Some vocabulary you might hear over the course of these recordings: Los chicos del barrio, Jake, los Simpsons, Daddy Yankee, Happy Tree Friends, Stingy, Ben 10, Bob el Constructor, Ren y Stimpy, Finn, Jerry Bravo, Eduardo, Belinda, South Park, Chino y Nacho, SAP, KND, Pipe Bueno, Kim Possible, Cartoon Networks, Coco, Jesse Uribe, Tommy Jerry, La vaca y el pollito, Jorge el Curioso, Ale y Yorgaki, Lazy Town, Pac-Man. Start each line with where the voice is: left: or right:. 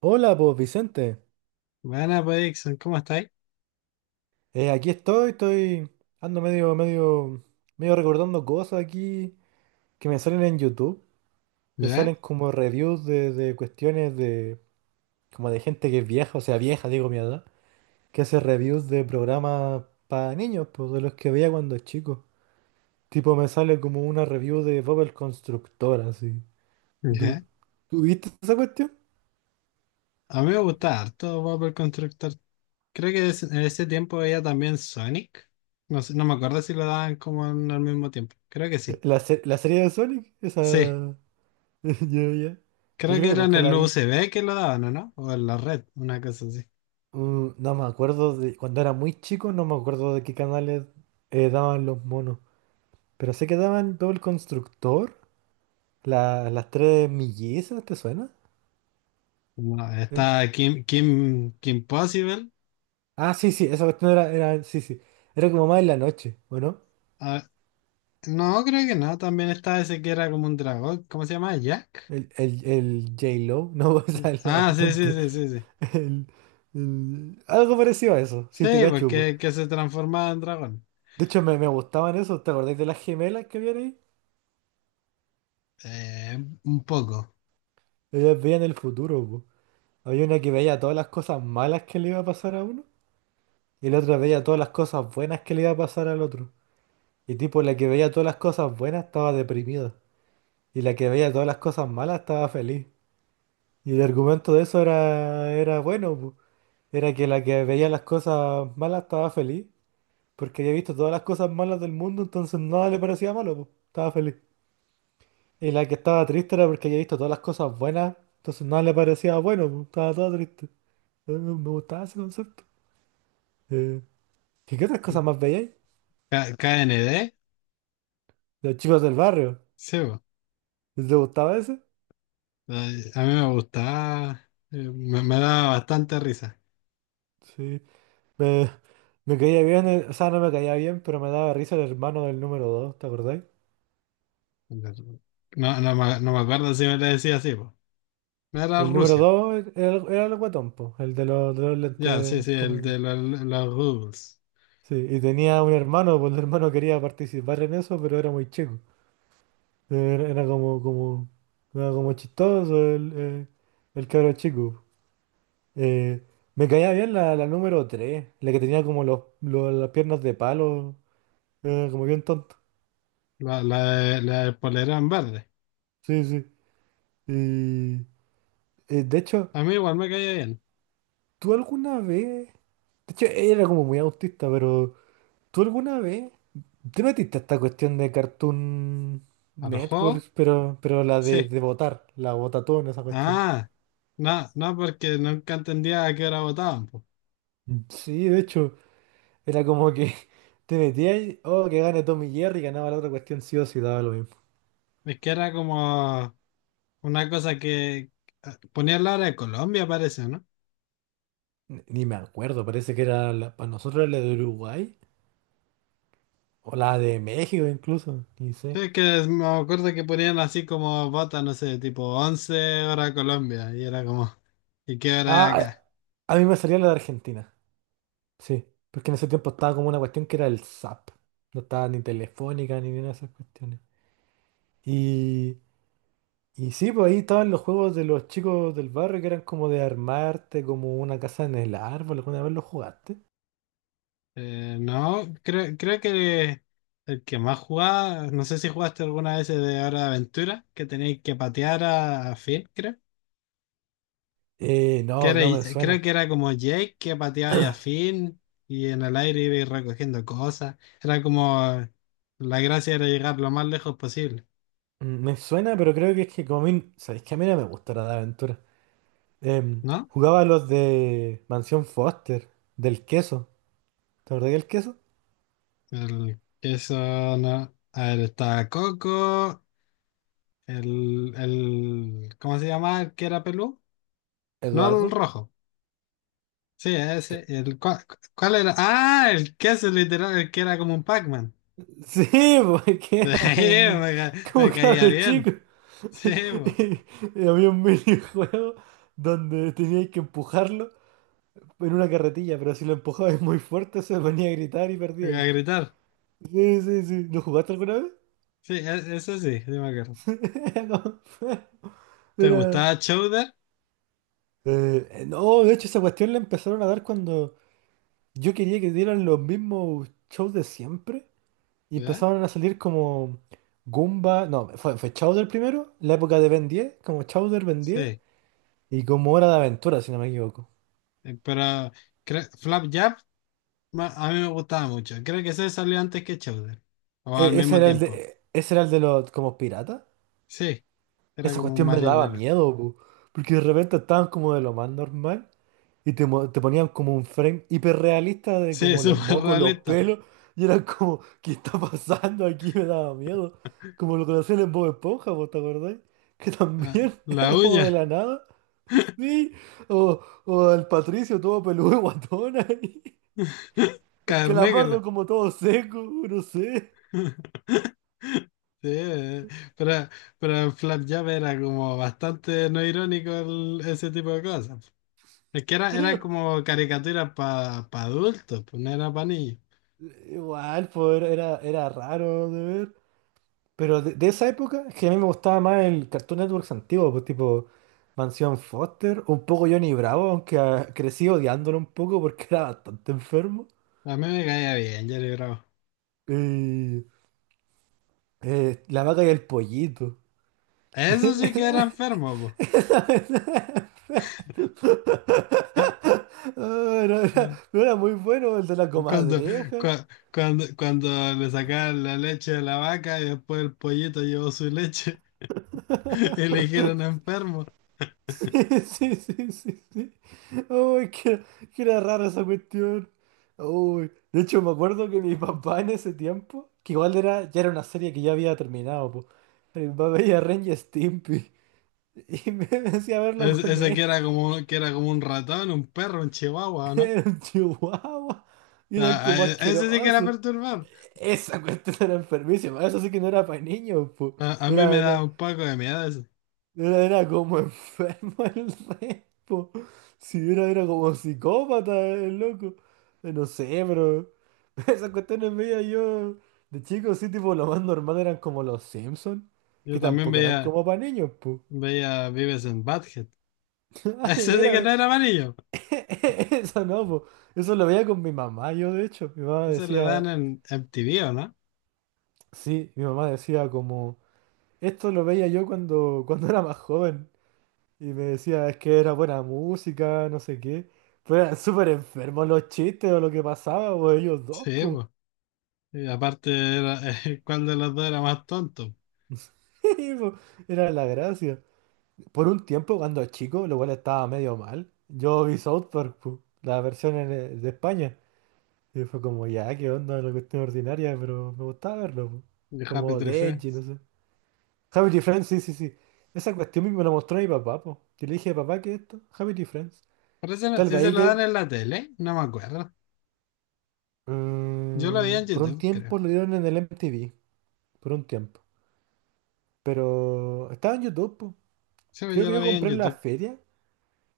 right: Hola, pues Vicente.
left: Buena, pues, Dixon, ¿cómo estáis?
right: Aquí estoy, ando medio recordando cosas aquí que me salen en YouTube. Me
left: ¿Ya?
right: salen como reviews de cuestiones de, como de gente que es vieja, o sea, vieja, digo mi edad, que hace reviews de programas para niños, pues de los que veía cuando chico. Tipo, me sale como una review de Bob el Constructor, así. ¿Y
left: ¿Ya?
right: tú viste esa cuestión?
left: A mí me gusta harto Bob el Constructor. Creo que en ese tiempo veía también Sonic. No sé, no me acuerdo si lo daban como al mismo tiempo. Creo que sí.
right: ¿La, se- la serie de Sonic?
left: Sí,
right: Esa. Yo, ya. Yo
left: creo
right: creo
left: que
right: que
left: era en
right: nunca
left: el
right: la vi.
left: USB que lo daban, ¿o no? O en la red, una cosa así.
right: No me acuerdo de cuando era muy chico, no me acuerdo de qué canales daban los monos. Pero sé que daban todo el constructor, la- las tres mellizas, ¿te suena?
left: No,
right: Eh,
left: está Kim, Kim Possible.
right: ah, sí, sí, esa cuestión era, sí, sí. Era como más en la noche, ¿o no?
left: Ah, no, creo que no. También está ese que era como un dragón. ¿Cómo se llama? ¿Jack?
right: El J-Lo, no, o sea, la
left: Ah, sí, sí,
right: cantante.
left: sí, sí, sí.
right: El- el- algo parecido a eso, si te
left: Sí,
right: cacho, po.
left: porque que se transformaba en dragón.
right: De hecho, me gustaban eso, ¿te acordás de las gemelas que habían ahí?
left: Eh, un poco.
right: Ellas veían el futuro, po. Había una que veía todas las cosas malas que le iba a pasar a uno. Y el otro veía todas las cosas buenas que le iba a pasar al otro. Y tipo, la que veía todas las cosas buenas estaba deprimida. Y la que veía todas las cosas malas estaba feliz. Y el argumento de eso era bueno, pu. Era que la que veía las cosas malas estaba feliz. Porque había visto todas las cosas malas del mundo, entonces nada le parecía malo, pu. Estaba feliz. Y la que estaba triste era porque había visto todas las cosas buenas, entonces nada le parecía bueno, pu. Estaba toda triste. Me gustaba ese concepto. Eh, qué otras cosas más veíais?
left: KND,
right: Los chicos del barrio.
left: sí, bo.
right: ¿Les gustaba ese?
left: Ay, a mí me gustaba, me daba bastante risa.
right: Sí, me, me caía bien, el- o sea, no me caía bien, pero me daba risa el hermano del número dos, ¿te acordáis?
left: No, no, me no me acuerdo si me le decía así, bo. Era
right: El número
left: Rusia,
right: dos era el guatón, po, el de de los
left: ya, sí,
right: lentes,
left: sí,
right: ¿cómo
left: el
right: se
left: de
right: dice?
left: los Rubles,
right: Sí, y tenía un hermano, pues el hermano quería participar en eso, pero era muy chico. Era, era como, como, era como chistoso el cabro chico. Eh, Me caía bien la número tres, la que tenía como las piernas de palo, como bien tonto.
left: la, la del polerón verde.
right: Sí, sí. Y, de hecho...
left: A mí igual me caía bien.
right: ¿Tú alguna vez? De hecho, era como muy autista, pero ¿tú alguna vez te metiste a esta cuestión de Cartoon
left: ¿A los juegos?
right: Networks, pero la
left: Sí.
right: de votar, la votatón, esa cuestión?
left: Ah, no, no, porque nunca entendía a qué hora votaban, po.
right: Sí, de hecho, era como que te metías, y, oh, que gane Tommy Jerry, ganaba la otra cuestión sí o sí, daba lo mismo.
left: Es que era como una cosa que ponía la hora de Colombia, parece, ¿no?
right: Ni me acuerdo, parece que era la, para nosotros era la de Uruguay, o la de México incluso, ni sé.
left: Sí, que me acuerdo que ponían así como botas, no sé, tipo 11 hora Colombia, y era como, ¿y qué hora es
right: Ah,
left: acá?
right: a mí me salía la de Argentina. Sí, porque en ese tiempo estaba como una cuestión que era el SAP. No estaba ni telefónica ni ninguna de esas cuestiones. Y, y sí, pues ahí estaban los juegos de los chicos del barrio que eran como de armarte, como una casa en el árbol. ¿Alguna vez lo jugaste?
left: No, creo que el que más jugaba, no sé si jugaste alguna vez el de Hora de Aventura, que tenéis que patear a Finn, creo. Que
right: No,
left: era,
right: no me
left: creo
right: suena.
left: que era como Jake que pateaba a Finn y en el aire iba a ir recogiendo cosas. Era como, la gracia era llegar lo más lejos posible,
right: Me suena, pero creo que es que como a mí, sabéis que a mí no me gusta la de aventura.
left: ¿no?
right: Jugaba los de Mansión Foster, del queso. ¿Te acordás del queso?
left: El, eso no. A ver, está Coco. ¿Cómo se llama? ¿El que era pelú? No, el
right: Eduardo.
left: rojo. Sí, ese. El, ¿cuál era? Ah, el que es literal, el que era como un Pac-Man.
right: Sí, porque era
left: Sí,
right: como un
left: me caía
right: cabro chico.
left: bien. Sí, po,
right: Y había un minijuego donde teníais que empujarlo en una carretilla, pero si lo empujabais muy fuerte se ponía a gritar y perdíais.
left: a gritar.
right: Sí, sí, sí. ¿Lo jugaste alguna vez?
left: Sí, ese sí, sí me acuerdo.
right: No.
left: ¿Te
right: Era.
left: gustaba Chowder?
right: No, de hecho, esa cuestión la empezaron a dar cuando yo quería que dieran los mismos shows de siempre y
left: ¿Ya?
right: empezaron a salir como Goomba. No, fue Chowder primero, la época de Ben 10, como Chowder, Ben 10
left: Sí.
right: y como Hora de Aventura, si no me equivoco.
left: Pero Flapjack a mí me gustaba mucho. Creo que ese salió antes que Chowder. O al mismo tiempo.
right: Ese era el de los como piratas.
left: Sí, era
right: Esa
left: como un
right: cuestión me daba
left: marinero.
right: miedo, po, porque de repente estaban como de lo más normal y te ponían como un frame hiperrealista de
left: Sí,
right: como los
left: súper
right: mocos, los
left: realista.
right: pelos, y era como, ¿qué está pasando aquí? Me daba miedo. Como lo que hacían en Bob Esponja, po, ¿te acordáis? Que
left: La,
right: también
left: la
right: era como de
left: uña.
right: la nada. Sí, o, o el Patricio todo peludo y guatón ahí.
left: Carnégala.
right: Calamardo como todo seco, no sé.
left: Sí, pero, pero en Flapjab era como bastante no irónico ese tipo de cosas. Es que era como caricatura para adultos, pues no era para niños.
right: Igual, pues era raro de ver. Pero de esa época, es que a mí me gustaba más el Cartoon Networks antiguo, pues tipo Mansión Foster, un poco Johnny Bravo, aunque ah, crecí odiándolo un poco porque era bastante enfermo.
left: A mí me caía bien, Jerry Bravo.
right: Y la vaca y el pollito.
left: Eso sí que era enfermo,
right: Ah,
left: pues.
right: no era muy bueno el de la
left: Cuando,
right: comadreja.
left: cua- cuando le sacaban la leche de la vaca y después el pollito llevó su leche y le dijeron enfermo.
right: Sí, sí, sí, sí. Uy, que era rara esa cuestión. Uy, de hecho me acuerdo que mi papá en ese tiempo, que igual era, ya era una serie que ya había terminado, po. Mi papá veía Ren y Stimpy y me decía verlo con
left: Ese
right: él.
left: que era como un ratón, un perro, un chihuahua.
right: Era un chihuahua y eran
left: A- a-
right: como
left: ese sí que era
right: asquerosos.
left: perturbador.
right: Esa cuestión era enfermísima, eso sí que no era para niños, po.
left: A mí me
right: Era,
left: da un poco de miedo eso.
right: no era como enfermo el repo. Si era como psicópata el loco. No sé, pero esas cuestiones mías yo de chico sí, tipo lo más normal eran como los Simpsons,
left: Yo
right: que
left: también
right: tampoco eran
left: veía,
right: como para niños, po.
left: veía Vives en Badhead.
right: Ah, de
left: Ese sí que no
right: veras,
left: era amarillo.
right: eso no, po. Eso lo veía con mi mamá, yo de hecho. Mi mamá
left: Ese le dan
right: decía,
left: en MTV, ¿o no?
right: sí, mi mamá decía como, esto lo veía yo cuando era más joven. Y me decía, es que era buena música, no sé qué. Pero eran súper enfermos los chistes o lo que pasaba, pues ellos dos,
left: Sí,
right: pues.
left: pues. Y aparte, era, ¿cuál de los dos era más tonto?
right: Y, pues, era la gracia. Por un tiempo, cuando chico, lo cual estaba medio mal, yo vi South Park, pues, la versión en, de España. Y fue como, ya, qué onda, la cuestión ordinaria, pero me gustaba verlo, pues.
left: De Happy
right: Como
left: Tree
right: de Edgy, no
left: Friends.
right: sé. Happy Friends, sí, sí, sí. Esa cuestión me la mostró mi papá, pues. Que le dije, papá, ¿qué es esto? Happy Friends.
left: Pero ese,
right: Tal vez
left: ese
right: ahí
left: lo dan
right: que,
left: en la tele, no me acuerdo. Yo lo veía en
right: Mm, Por un
left: YouTube, creo.
right: tiempo lo dieron en el MTV, por un tiempo. Pero estaba en YouTube, po.
left: Sí, pues
right: Creo
left: yo
right: que
left: lo
right: yo
left: veía en
right: compré en la
left: YouTube.
right: feria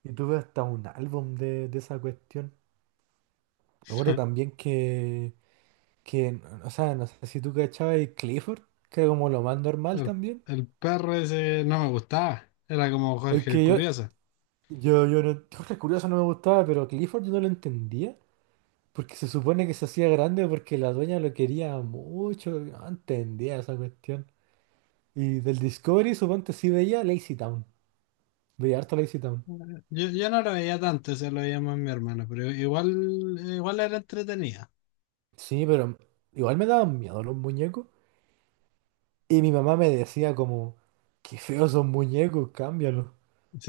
right: y tuve hasta un álbum de esa cuestión. Me acuerdo también que, o sea, no sé si tú cachabas el Clifford, que era como lo más normal
left: El,
right: también.
left: el perro ese no me gustaba. Era como
right: Es
left: Jorge el
right: que
left: Curioso.
right: yo no, Jorge Curioso no me gustaba, pero Clifford yo no lo entendía. Porque se supone que se hacía grande porque la dueña lo quería mucho. Yo no entendía esa cuestión. Y del Discovery, suponte, sí veía Lazy Town. Veía harto Lazy Town.
left: Yo no lo veía tanto, se lo veía más mi hermano, pero igual, igual era entretenida.
right: Sí, pero igual me daban miedo los muñecos. Y mi mamá me decía como, qué feos son muñecos, cámbialos.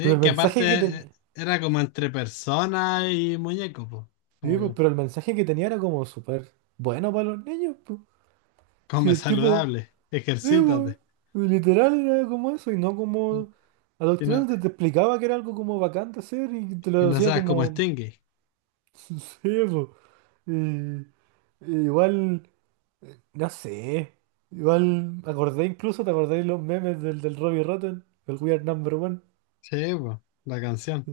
right: Pero el
left: que aparte
right: mensaje que te...
left: era como entre persona y muñeco, po.
right: sí, pues,
left: Como
right: pero el mensaje que tenía era como súper bueno para los niños, pues.
left: come
right: Sí, el tipo,
left: saludable,
right: sí,
left: ejercítate.
right: pues, literal era como eso y no
left: ¿No?
right: como
left: Y no,
right: adoctrinante, te explicaba que era algo como bacán de hacer y te
left: y
right: lo
left: no
right: decía
left: seas como
right: como,
left: Stingy.
right: sí, pues. Y- y igual. No sé. Igual, acordé incluso, ¿te acordáis los memes del Robbie Rotten? El We Are Number One.
left: Sí, po, la canción.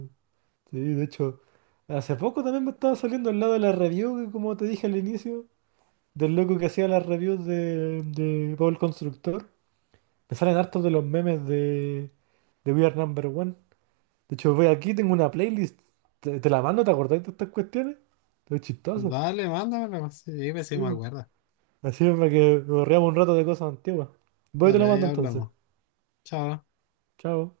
right: Sí, de hecho, hace poco también me estaba saliendo al lado de la review, que como te dije al inicio, del loco que hacía las reviews de Paul Constructor. Me salen hartos de los memes de We Are Number One. De hecho, voy aquí, tengo una playlist. Te la mando, ¿te acordáis de estas cuestiones? Es chistoso.
left: Dale, mándamela. Sí, pues sí
right: Sí,
left: me
right: pues.
left: acuerdo.
right: Así es para que nos reamos un rato de cosas antiguas. Voy y te lo
left: Dale, ahí
right: mando entonces.
left: hablamos. Chao.
right: Chao.